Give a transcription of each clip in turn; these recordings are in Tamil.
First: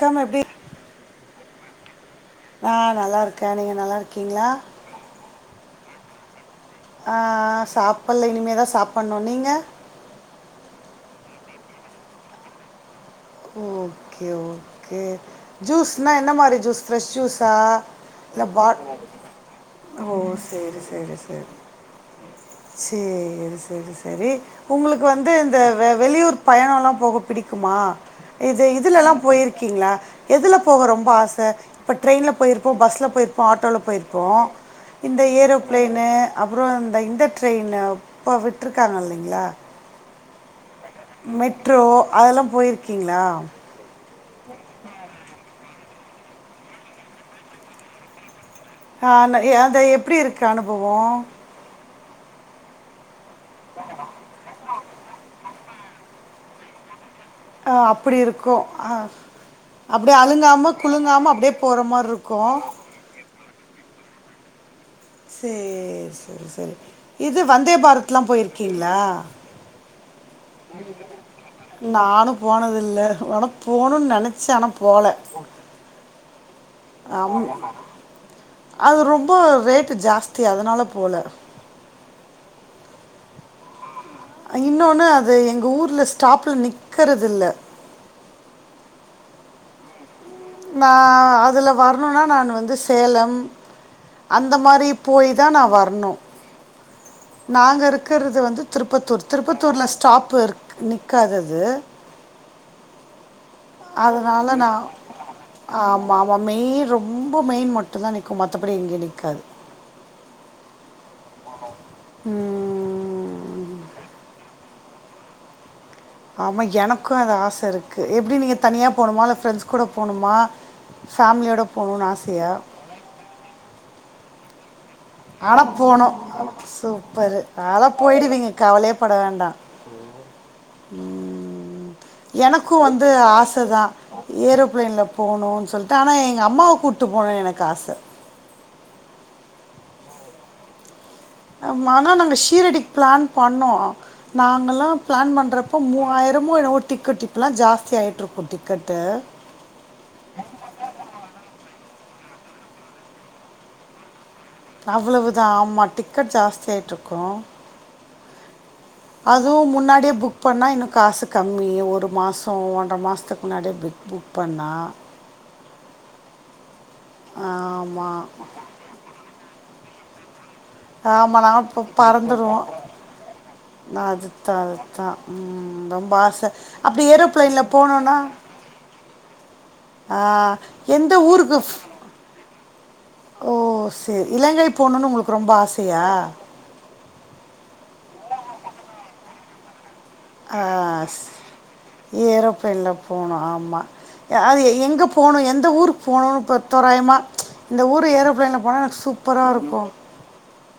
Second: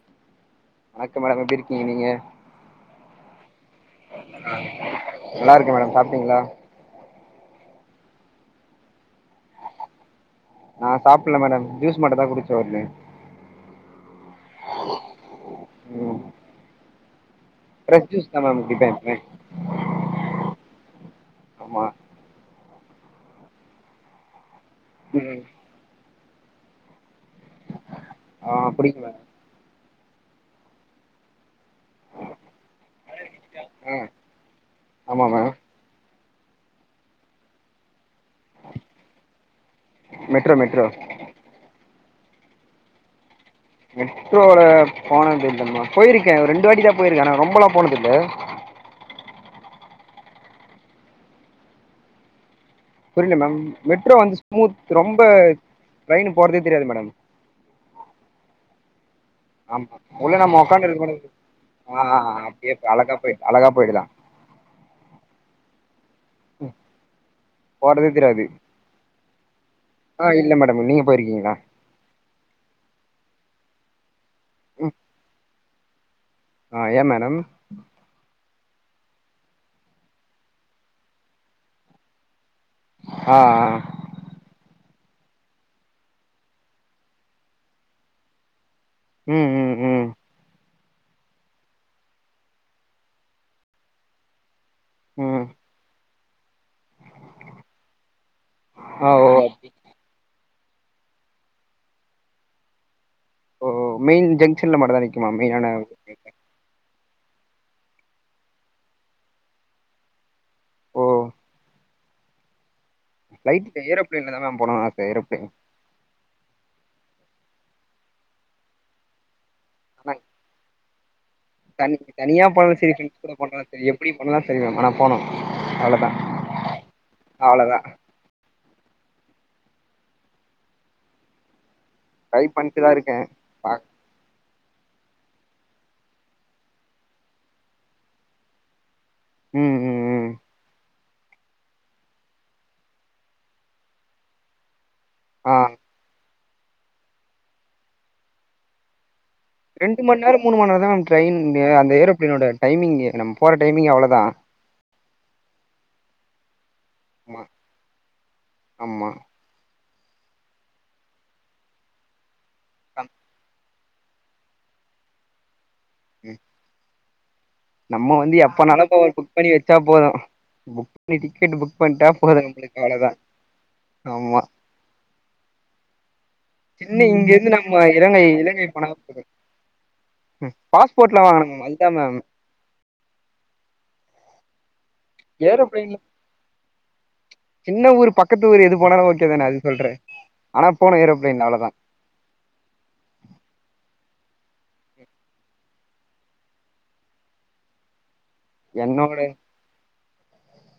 க்காம எப்டி வணக்கம் மேடம் எப்டி இருக்கீங்க நீங்க ஆ நல்லாருக்கேன் நீங்க நல்லாருக்கீங்களா நல்லா இருக்கேன் மேடம் சாப்பிட்டீங்களா ஆ சாப்பிட்ல இனிமே தான் சாப்பிட்ணு நீங்க நா சாப்பிடல மேடம் ஜூஸ் மட்டு தான் குடிச்சோ ஒன்னு ஓகே ஓகே ஜூஸ்னா ம் என்ன மாதிரி ஜூஸ் ஃப்ரெஷ் ஜூஸ்ஸா ஃப்ரெஷ் ஜூஸ் தான் மேடம் குடிப்பேன் எப்போமே ஓ செரி செரி செரி ஆமா செரி செரி செரி உங்களுக்கு வந்து ம் இந்த வெ வெளியூர் பயணோயெல்லா போக பிடிக்குமா ஆ இது இதுல புடிக்கு எல்லா மேம் போயிருக்கீங்களா எதுல போக ரொம்ப ஆச இப்போ ட்ரெயினுல போயிருப்போம் பஸ்ல போயிருப்போம் ஆட்டோல ம் போயிருப்போம் இந்த ஆமா மேம் ஏறோ பிளயினு அப்புறோ இந்த இந்த ட்ரெயினு இப்போ விட்டுருக்காங்க இல்லைங்களா மெட்ரோ மெட்ரோ மெட்ரோ அதெல்லா போயிருக்கீங்களா மெட்ரோல போனது இல்லலைம்மா போயிருக்கேன் ரெண்டு வாட்டி தா போயிருக்கே ஆனா ரொம்பயெல்லா போனது இல்ல ஆனா அந்த எப்டி இருக்கு அனுபவம் புரியல மேம் மெட்ரோ வந்து ஸ்மூத் ரொம்ப ட்ரைனு போறதே தெரியாது மேடம் ஆ அப்டி இருக்கு ஆ ஆமா அப்டியே உள்ள நம்ம அழுங்காம உக்காந்து இருக்க கூட குழுங்காம அப்டியே போற ஆ மாரி இருக்கு அப்டியே அழகா போய் அழகா போயிகலா சேரி சேரி சேரி இது வந்தே போறதே பாரத்துலா தெரியாது போயிருக்கீங்களா ஆ இல்ல மேடம் நீங்க போயிருக்கீங்களா நானு போனதில்ல ஆனா போணும்ன்னு நெனைச்சேன் ஆனா ம் போல ஆ ஏ மேடம் ஆமாமா அது ரொம்ப ரேட்டு ஜாஸ்தி அதனால போல ஆ அ இன்னொன்னு அது எங்க ஊருல ஸ்டாப்புல நிக்கறதில்ல ம் ம் ம் நா அதுல வரணுனா நான் வந்து சேலம் அந்த மாரி போயி ம் தா நா வரணும் நாங்க இருக்கறது வந்து ஆ திருப்பத்தூர் ஓ திருப் பத்தூருல ஸ்டாப்பு இரு நிக்காதது ஓ மெயின் அதனால நா ஜங்ஷன்ல மட்டுந்தா நிக்குமா மெயினான ஆமாம் ஒ மெயின் ரொம்ப மெயின் மட்டும் தா நிக்கு மத்தபடி எங்கேயு நிக்காது ஓ ம் லைஃப்ல ஏரோப்ளைன்ல தா மேம் போனுன் ஆச ஏரோப்ளைன் ஆமா எனக்கு அது ஆசருக்கு எப்பிடி நீங்க தனியா போணுமா இல்ல ஃப்ரெண்ட்ஸ் கூட ஆனா போணுமா ஃபேமிலியோட போ தனி தனியா போணாலு சேரி ஃப்ரெண்ஸ் கூட போணாலு சேரி எப்பிடி போணாலு செரி மேம் ஆனா போனு ஆனா போனு அவ்ளதா சூப்பரு அவ்ளதா அதல போயிடுவீங்க கவலையேப்பட வேண்டா ம் ட்ரை எனக்கு பண்ட்டுதா வந்து இருக்கே ஆசதா பாக் ஏரோப்ளேன்ல போனுன் சொல்ட்டு ஆனா எங்க அம்மாவ கூட்டு போனு எனக்கு ஆச ம் ம் ம் ஆமா ஆனா நாங்க ஷீரடிக் பிளான் பண்ணோ நாங்கலா பிளான் ஆ பண்றப்ப மூவாயி இன்னுமோ என்னவோ டிக்கட் இப்பலா ஜாஸ்தி ஆயிட்ருக்கு டிக்கட்டு ரெண்டு மண்ரோ மூணு மண்ரோந்தா மேம் ட்ரைமிங்கு அந்த ஏரோப்லைனோட டைமிங்கி நம் போர டைமிங்கி அவ்ளோதா அவ்ளோவுதா ஆமா டிக்கட் ஜாஸ்தி ஆயிட்ருக்கு அ ஆமா ஆமா அதுவு முன்னாடியே புக் பண்ணா இன்னு காசு கம்மி ஒரு மாசோ ஒன்ர மாஸ்த்துக்கு முன்னாடியே புக் புக் பண்ணா ம் ஆ நம்ப வந்து எப்பனாலு அதோ புக் பண்ணி வெச்சா போது புக் பண்ணி ஆமா டிக்கெட் நாங்ளா புக் ப்பப் பண்ட்டா போது பறந்துறுவோ நம்மளுக்கு அவ்ளதா நா ஆமா அதுதா அதுதா ம் ரெம்ப ஆச சென்னை இங்கேருந்து நம்ம இலங்கை இலங்கை போனா ஆ, ம் எந்த பாஸ்போர்ட்லா வாங்கணும் ஊருக்கு அதுதா மேம் ஓ செரி இலங்கை போணுன்னு உங்ளுக் ஏரோப்லைன்ல சின்ன ஊரு பக்கத்து ஊரு எது போனாலு ஓகே தானே அது சொல்றே ஆ ஆனா போனு ஸ் ஏரோப்ளைன்ல அவ்ளோதா ஏரோப்லைன்ல போனு ஆமா அது எ எங்கே போனு எந்த ஊருக் போனுன் இப்போ தோறாயமா இந்த ஊரு ஏரோப்லைன்ல போனா என்னோட சூப்பராருக்கு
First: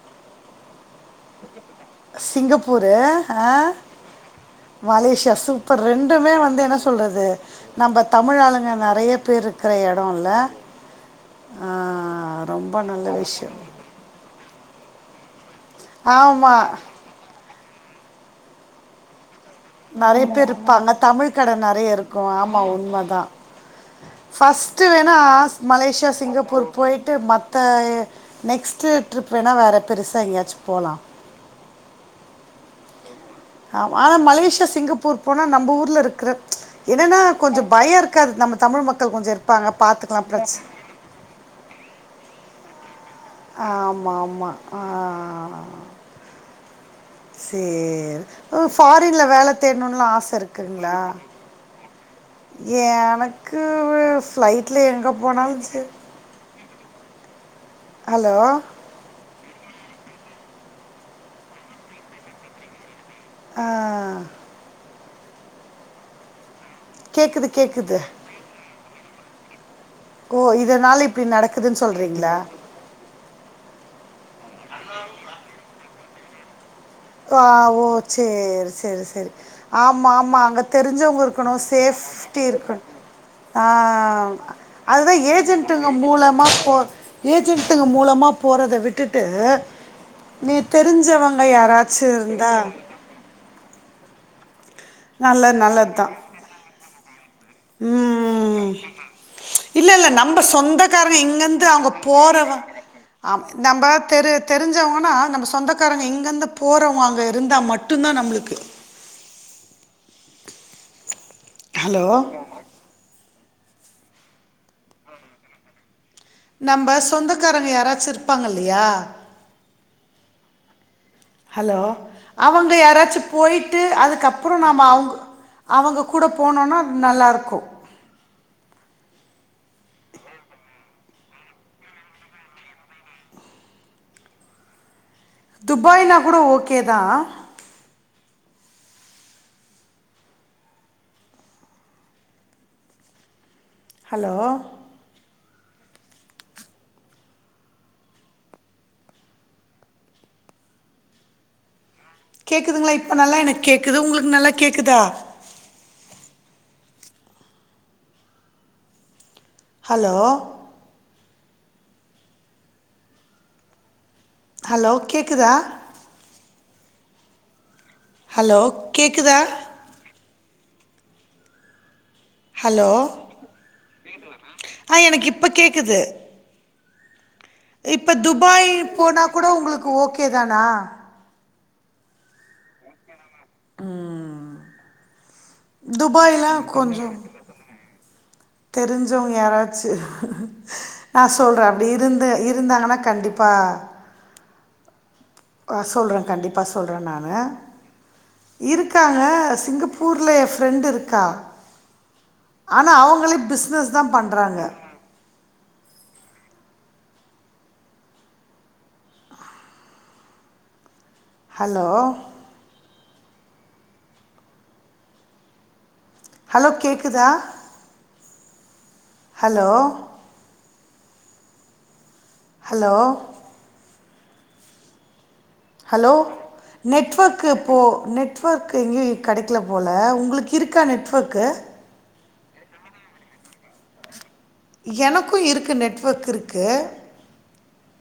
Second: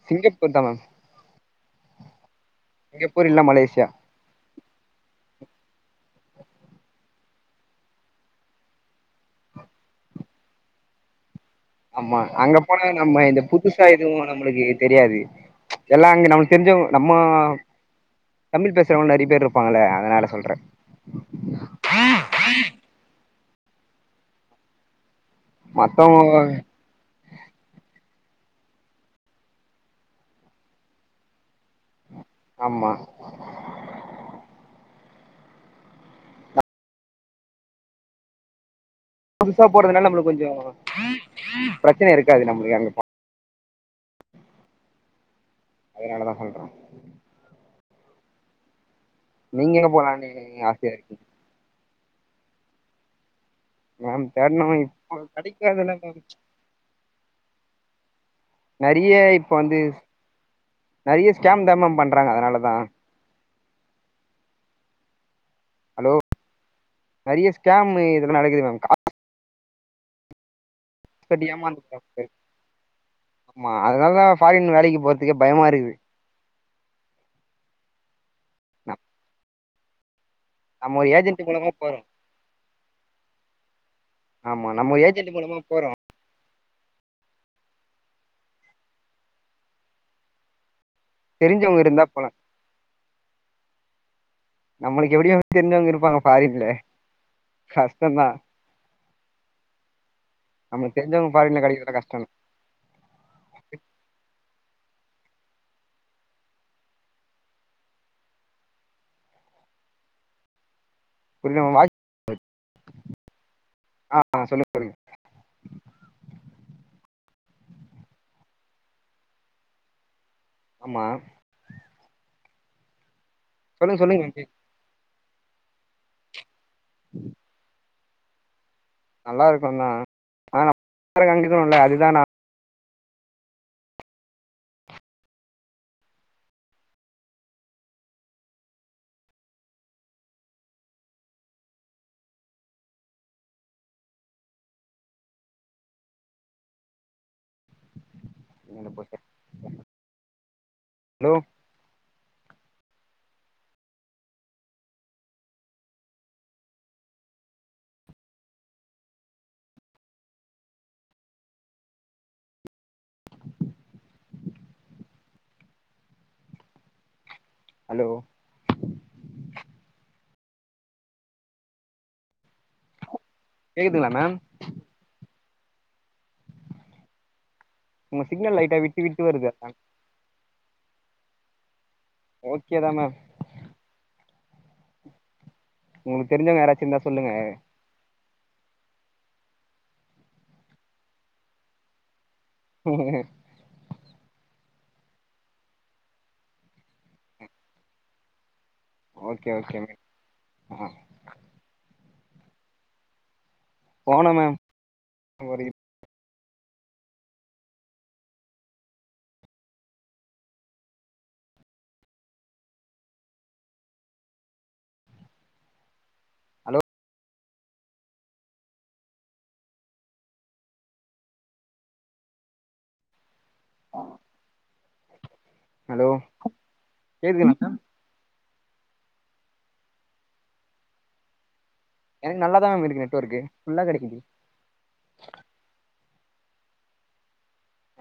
சிங்கப்பூர் தா மேம் சிங்கப்பூரு சிங்கப்பூர் இல்ல அ மலேசியா மலேஷியா சூப்பர் ரெண்டுமே வந்து என்ன சொல்றது நம்ப தமிழ் ஆளுங்க நறைய பேர் இருக்குற எடோல்ல ஆமா அங்க போனா நல்ல நம்ம இந்த விஷயம் புது சா எதுவோ நம்ளுக்கு தெரியாது எல்லா அங்க நம்ளுக் ஆமாம் தெரிஞ்சவங் நம்ம தமிழ் பேசுறவங்க நறைய பேர் இருப் நறைய பேர் இருப்பாங்க தமிழ் கட நெறைய இருக்கோ ஆமா உண்ம தா பஸ்ட்டு வேணா மலேஷியா மத்தவங்க சிங்கப்பூர் போயிட்டு மத்த நெக்ஸ்ட்டு ட்ரிப் வேணா வேறே பெருசா எங்கேயாச் போலா ஆமா ஆமா ஆனா மலேசியா சிங்கப்பூர் போனா நம்ம ஊர்ல இருக்ற என்னனா கொஞ்சோ பயொ இருக்காது நம்ம தமிழ் மக்கள் கொஞ்சோ புதுசா இருப்பாங்க போறதுனால பாத்துக்லா நம்மளுக்கு கொஞ்சோ பிரச் பிரச்சன இருக்காது நம்ளுக்கு அங்க போன ஆமா ஆமா ஆ அதனாலதா சொல்றோ சேல் உ ஃபாரின்ல வேல நீங்க எங்க தேட்ணுன்லா போலான்னு ஆச ஆசையா இருக்குங்ளா இருக்கீங்க ஏனக் கு மேம் தேட்னோ ஃப்ளைட்ல எங்க இப்போ போனாலு சேரி கெடைக்காதுல்ல மேம் ஹலோ நறியே இப்போ வந்து நறியே ஸ்கேம்தா மேம் பண்றாங்க அதனால தா ஆ ஹலோ நறிய கேட்குது ஸ்கேம் கேட்குது இதுல நடக்குது மேம் ஓ இதனால இப்டி கட்டி நடக்குதுன் ஏமாந்துக்கிறாங்க சொல்றீங்ளா ஆமா அதனால்தா ஃபாரின் வேலைக்கு போற்துக்கே பயமா இருக்குது ஆ ஓ சேரி நம் செரி செரி ஆமா ஆமா அங்க நம்ம ஒரு தெரிஞ்சவங்க ஏஜென்ட் இருக்கணு மூலமா போறோ சேஃப்ட்டி இருக்ணு ஆ ஆமா நம்ம ஒரு அதுதா ஏஜென்ட் மூலமா ஏஜென்ட்டுங்க போறோ மூலமா போ ஏஜென்ட்டுங்க மூலமா போறத விட்டுட்டு நீ தெரிஞ்சவங்க தெரிஞ்சவங்க யாராது இருந்தா போலா ந்த நம்மளுக்கு நல்ல எப்டி தெரிஞ்சவங்க நல்லதுதான் இருப்பாங்க பாரின்ல கஷ்டந்தா இல்ல இல்ல நம்ம நம்மளுக்கு சொந்தக்காரங்க தெரிஞ்சவங்க ஃபாரின்ல இங்கந்து அங்க கெடைக்கிறதுலா கஷ்டந்தா போறவ ஆ நம்ம தெரு தெரிஞ்சவங்கன்னா நம்ம சொந்தக்காரங்க இங்கேந்து போறவங்க அங்கே இருந்தா மட்டு மட்டுந்தா நம்மளுக்கு புரிய [inaudible] ஹலோ ஆ சொல்லுங் [unintelligible] நம்ப சொந்தக்காரங்க யாராச்சு இருப்பாங்க இல்லையா ஆமா ஹலோ அவங்க யாராச்சு போயிட்டு சொல்லுங்க சொல்லுங்க மேம் கேக்குது அதுக்கப்ரோ நாம அவ்ங்க அவங்க கூட போனோன்னா அது நல்லாருக்கு நல்லா இருக்குந்தா ஆனா [inaudible] [unintelligible] அதுதா நா துபாய்னா கூட ஓகே தா ஹலோ என்ன [unintelligible] ஹலோ கேக்துங்களா இப்போ நல்லா எனக்கு கேக்குது உங்களுக்கு நல்லா கேக்குதா ஹலோ ஹலோ கேக்குதா ஹலோ ஹலோ கேக்குதா ஹலோ கேக்குதுங்களா மேம் ஆ எனக்கு இப்போ கேகுது இப்ப உங்க சிக்னல் துபாய் லைட்டா விட்டு விட்டு போனாகூட வருது உங்ளுக்கு ஓகே தானா ஓகே தா மேம் உங்களுக்கு துபாய்ல தெரிஞ்சவங்க யாராச்சு இருந்தா கொஞ்சோம் சொல்லுங்க தெரிஞ்சவங்க யாராச்சு நா சொல்றே அப்டி இருந்து இருந்தாங்கன்னா கண்டிப்பா ஆ சொல்றே கண்டிப்பா சொல்றே நானு இருக் காங்க ஓகே ஓகே மேம் சிங்கப்பூர்ல ஏ ஃப்ரெண்டு் ஆ இருக்கா ஆனா அவங்களே பிஸ்னஸ் தா போனே மேம் பண்றாங்க ஒரு ட் ஹலோ ஹலோ கேக்குதா ஹலோ ஹலோ ஹலோ நெட்வர்க்கு கேக்குதுங்களா போ மேம் நெட் நெட்வர்க்கு எங்கேயு கெடக்கல போல உங்களுக்கு இருக்கா நெட்வொர்க்கு எனக்கு நல்லா தா மேம் இருக்கு நெட்வொர்க்கு ஃபுல்லா கெடக்கிது எனக்கும் இருக்கு நெட்வொர்க் இருக்கு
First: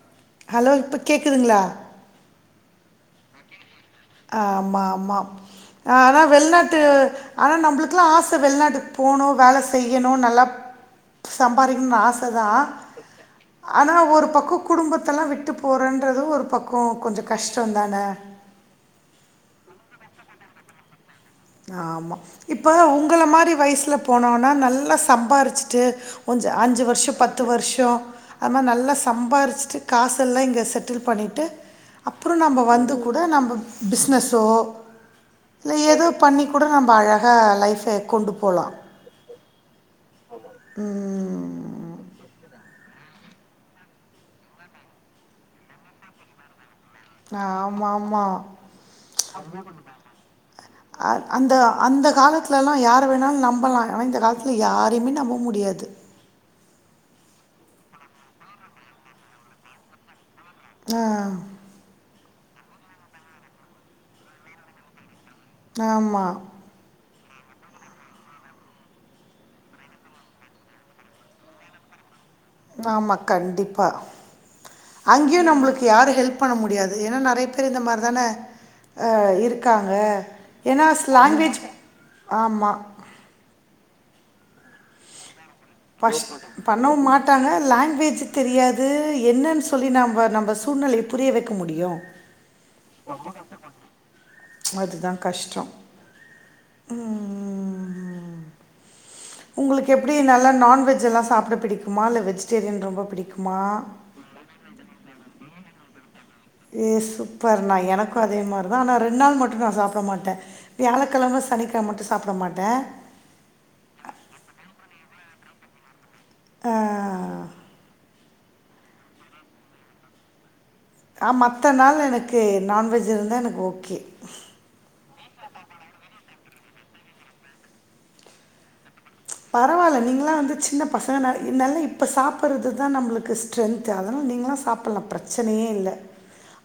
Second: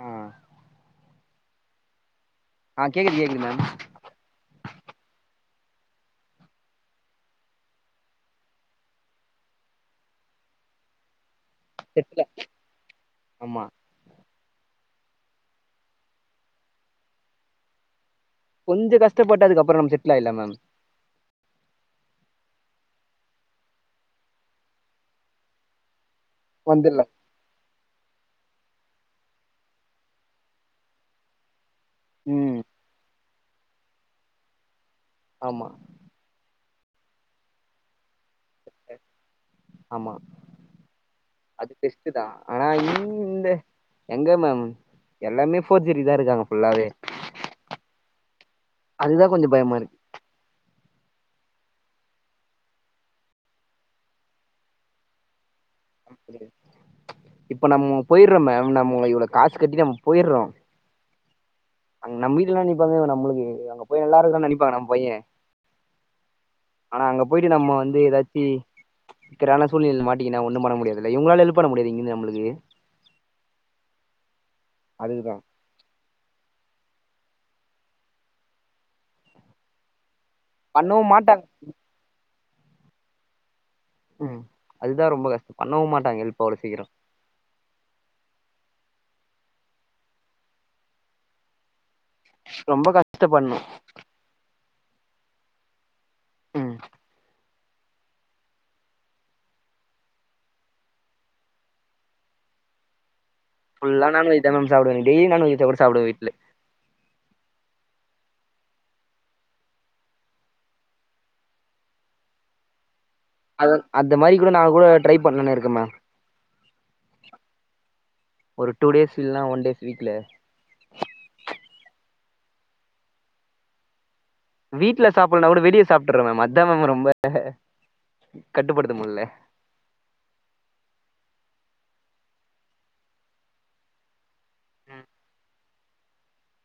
ஆ ஹலோ இப்போ கேக்குதுங்களா ஆ கேக்குது கேக்குது மேம் ஆமா ஆமா ஆனா வெள்நாட்டு ஆனா நம்மளுக்குல்லா ஆச வெள்நாட்டுக்கு போணு வேல செய்யணு நல்லா சம்பாரிக்கணும்னு செட்ல ஆச தா ஆமா ஆனா ஒரு பக்கோ குடும்பத்தெல்லாவிட்டு போறேன்றது ஒரு பக்கோ கொஞ்சோ கஷ்டோ தான கொஞ்சோ கஷ்டப்பட்டதுக்கப்பறோ நாம செட்டில் ஆயிர்லா மேம் ஆமா இப்ப உங்கள மாரி வய்சுல போனோம்னா நல்லா சம்பாரிச்சுட்டு கொஞ்ச அஞ்சு வந்துடலாம் வர்ஷோ பத் து வர்ஷோ அத் மாரி நல்லா சம்பாரிச்சுட்டு காசெல்லா இங்கே செட்டில் பண்ணிட்டு அப்புறோ ம் நம்ப வந்து கூட நம்ம பிஸ்னஸோ ஆமா இல்ல ஏதோ பண்ணி கூட நம்ப அழகா லைஃப கொண்டு போலா ஆமா ம் அது பெஸ்டு தா ஆனா இந்த எங்க மேம் எல்லாமே ஃபோர்ஜரி தா இருக்காங்க ஃபுல்லாவே ஆம்மாம்மா அதுதான் கொஞ்சோ பயமா இருக்கு அந் அந்த அந்த காலத்தல்லா யார வேணாலு நம்பலா ஆனா இந்த காலத்தில யாரையுமே நம்ப முடியாது இப்ப நம்ம போயிர்றோ மேம நம்ம இவ்ளோ காசு கட்டி நம்ம போயிர்றோ ஆ அங்க நம் வீட்லல்லா நிப்பாங்க நம்ளுக்கு அங்க போய் நல்லா இருக்கானானு நினப்பாங்க நம் பையே ஆம்மா அங்க போயிட்டு நம்ம வந்து எதாச்சி இக்கற்றான சூழ்நிலைல மாட்டிகின்னா ஒண்ணு முடியாதுல்ல இவுங்களால ஹெல்ப் பண்ண முடியாதுல்ல இங்குந்து நம்மளுக்கு ஆமா கண்டிப்பா அதுக்குதான் அங்கேயு நம்ளுக்கு யாரு ஹெல்ப் பண்ண முடியாது ஏனா நெறைய பேரு இந்த மாரி தான ஆ இருக்காங்க ஏனா பண்ணவும் மாட்டாங்க ஸ்லாங்குவேஜ் ஆமா ம் அதுதா ரொம்ப கஷ்டோ பஸ் பண்ணவு மாட் ட்டாங்க லாங்குவேஜ் தெரியாது என்னன்னு சொல்லி நம்ம நம்ப சூழ்நிலைய புரிய வக்க முடியு ரொம்ப கஷ்டப்பட்னு அதுதா கஷ்டொ ம் ம் உங்களுக்கு எப்டி நல்லா நான்வெஜ்ல்லா சாப்ட பிடிக்குமா இல்ல வெஜிடேரியன் ரொம்ப பிடிக் ஃபுல்லா நான்வெஜ் தா மேம் சாப்டுவே டெய்லி நான்வெஜ் வெச்சா கூட சாப்டுவே வீட்ல ஏ சூப்பர்ண்ணா எனக்கு அதே மாரி தா ஆனா ரெண்டு நாள் மட்டு நா சாப்ட மாட்டே வியாழக்கெழம சனிக்கெழம மட்டு சாப்ட மாட்டே அத அந்த மாரி கூட நா கூட ட்ரை பண்ணுன்னு இருக்கே மேம் அ ஒரு டூ டேஸ் இல்ன்னா ஒன் டேஸ் வீக்ல ஆ மத்த நாள்ல எனக்கு நான்வெஜ் இருந்தா எனக்கு ஓகே வீட்ல சாப்புட்லனா கூட வெளியே சாப்ட்டுறே மேம் அதா மேம் ரொம்ப கட்டுப்படுத்த முட்ல பரவால்ல நீங்களா வந்து சின்ன பசங்க நல்ல இப்போ சாப்புட்றது தா நம்மளுக்கு ஸ்ட்ரென்த்து அதல்லா நீங்களா சாப்புட்லா பிரச்சனையே இல்ல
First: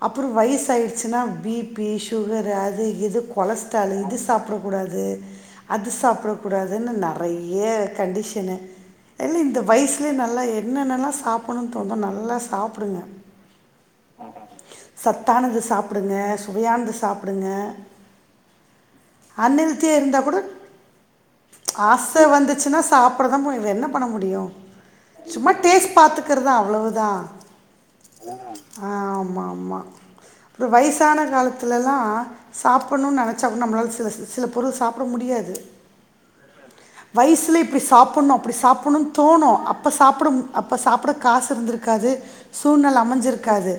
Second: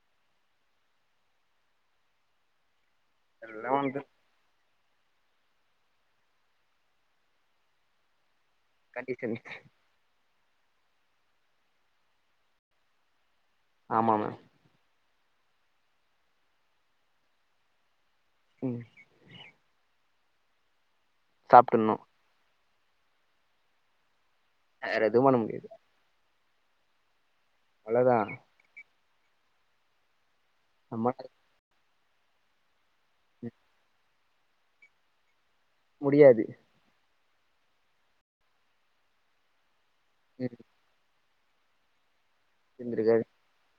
அப்புறு வயசு ஆயிடுச்சுனா பி பி சுகரு அது இது எல்லாம் கொலஸ்ட்ராலு வந்து இது சாப்ட்ற கூடாது அது சாப்புடக் கூடாதுன்னு நெறைய கண்டிஷனு இல்ல கண்டிஷன் இந்த வயசுலே நல்லா என்னெனல்லா சாப்ட்ணுனு தோணுதோ நல்லா சாப்புடுங்க ஆமா மேம் சத்தானது சாப்புடுங்க சுவையானது சாப்டுங்க ம் அன் ஹெல்த்தியா இருந்தா குடொ சாப்ட்டுணும் ஆச வந்துச்சுன்னா சாப்புடதா முடியு வேற என்ன பண்ண முடிய வேற எதுவும் பண்ண சும்மா முடியாது டேஸ்ட் பாக் குறதா அவ்ளோதா அவ்ளதா ஆ ஆமா ஆமா அப்றொ வயசான நம்மளால காலத் துலலா சாப்புட்ணுனு நெனச்சா கூட நம்மளால சில சில பொருள் சாப்புட முடியாது முடியாது வயிசுல இப்டி சாப்புட்ணு அப்டி சாப்புட்ணுனு தோணு அப்ப சாப்புட மு ம் அப் அப்ப சாப்புட காசு இருந்துருக்காது சூழ்நெல இருந்திருக்காரு அமஞ்சிருக்காது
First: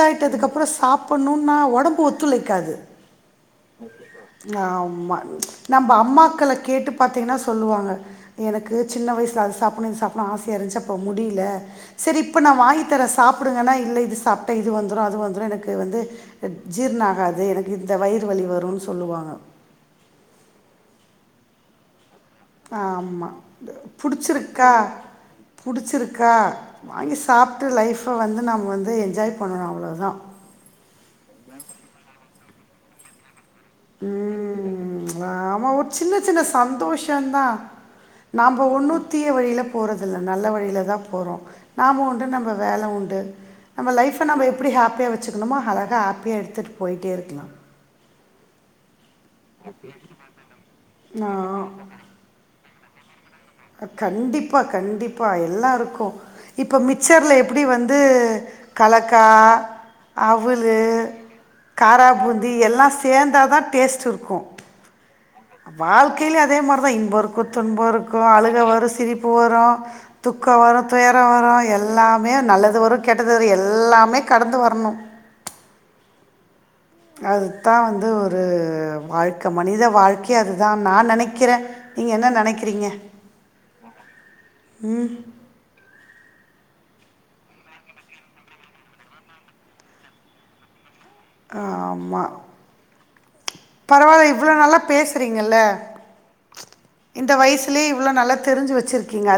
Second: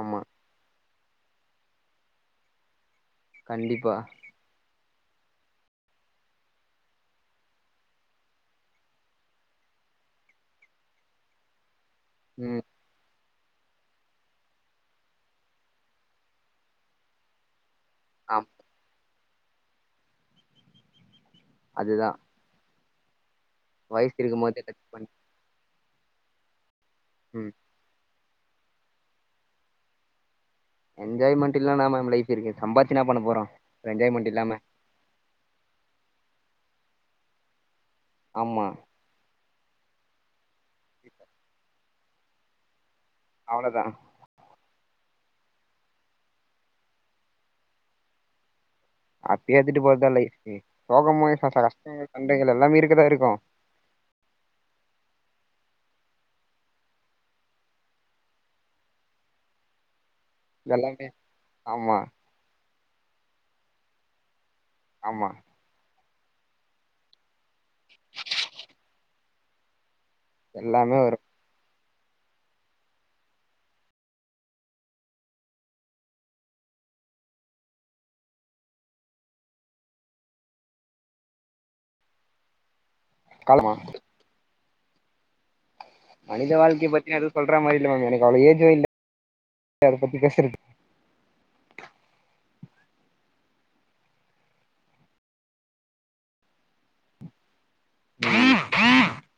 ஆமா அப் ப்பறொ சாப்புட்ணுனா ஒடம்பு ஒத்துழைக்காது கண்டிப்பா ஆமா நம்ப அம்மாக்கள கேட்டு பாத்திங்கன்னா சொல்லுவாங்க எனக்கு சின்ன வயசுல அது சாப்புட்னு இது சாப்புட்னு ஆசையா இருந்ச்சு அப்ப முடியல செரி இப்ப நா ம் வாங்கி தரெ சாப்புடுங்கனா இல்ல இது சாப்ட்டா இது வந்துரு அது வந்துரு எனக்கு வந்து ஜீர்ண ஆகாது எனக் இந்த வயிறு வலி ஆம் வருனு சொல்லுவாங்க அது தா ஆமா இருக்கும் போதே புடுச்சுருக்கா கட் பண்ணி புடுச்சுருக்கா வாங்கி ம் சாப்ட்டு லைஃப்ப வந்து நம்ம வந்து என்ஜாய் பண்ணனு அவ்ளோ தா என்ஜாய்மெண்ட் இல்லனா மேம் லைஃப் இருக்கு சம்பாச்சு இன்ன பண்ண போறோ ஒரு என்ஜாய்மெண்ட் இல்லாம ம், ஆமா ஒரு சின்ன சின்ன சந்தோஷந் தா நாம்ப ஆமா ஒன்னு தீய வழியில போறதில்ல நல்ல வழில தா போறோ நாம உண்டு நம்பப வேல உண்டு அவ்ளோதான் நம்ம லைஃப்ப நம்ம எப்டி ஹாப்பியா வச்சுக்கணுமோ அழகா ஹாப்பியா எடுத்துட்டு போயிட்டே இருக்கலா அப்டியே எடுத்துட்டு போறத்தா லைஃப்பெ சோகமு நான் கஷ்டங்கள் சண்டைகள் எல்லாமே இருக்கதா இருக்கு கண்டிப்பா கண்டிப்பா எல்லாருக்கு இப்ப மிச்சர்ல எப்டி வந்து கலக்கா அவுலு எல்லாமே ஆமா காரா பூந்தி எல்லா சேந்தா தா டேஸ்ட் இருக்கு ஆமா வாழ்க்கையிலே அதே மாரிதா இன்போ இருக்கு துன்போ இருக்கு அழுக வரு சிரிப்பு வரு துக்கோ வரு எல்லாமே வரும் துயரோ வரு எல்லாமே நல்லது வரு கெட்டது வரு எல்லாமே கடந்து வரணு அதுதா வந்து ஒரு வாழ்க்க மனித வாழ்க்கையே அதுதா நா நெனைக்கிறே நீங்க என்ன நெனக்கிறீங்க காலமா ம் மனித வாழ்க்கை பத்தி நா எது சொல்ற மாரி இல்ல மேம் எனக்கு அவ்ளோ ஏஜு இல்ல அத பத்தி பேசுறது கா ஆமா பரவால்ல இவ்ளோ நல்லா பேசுறீங்கல்ல இந்த வயசுலயே இவ்ளோ நல்லா தெரிஞ்சு வச்சிருக்கீங்க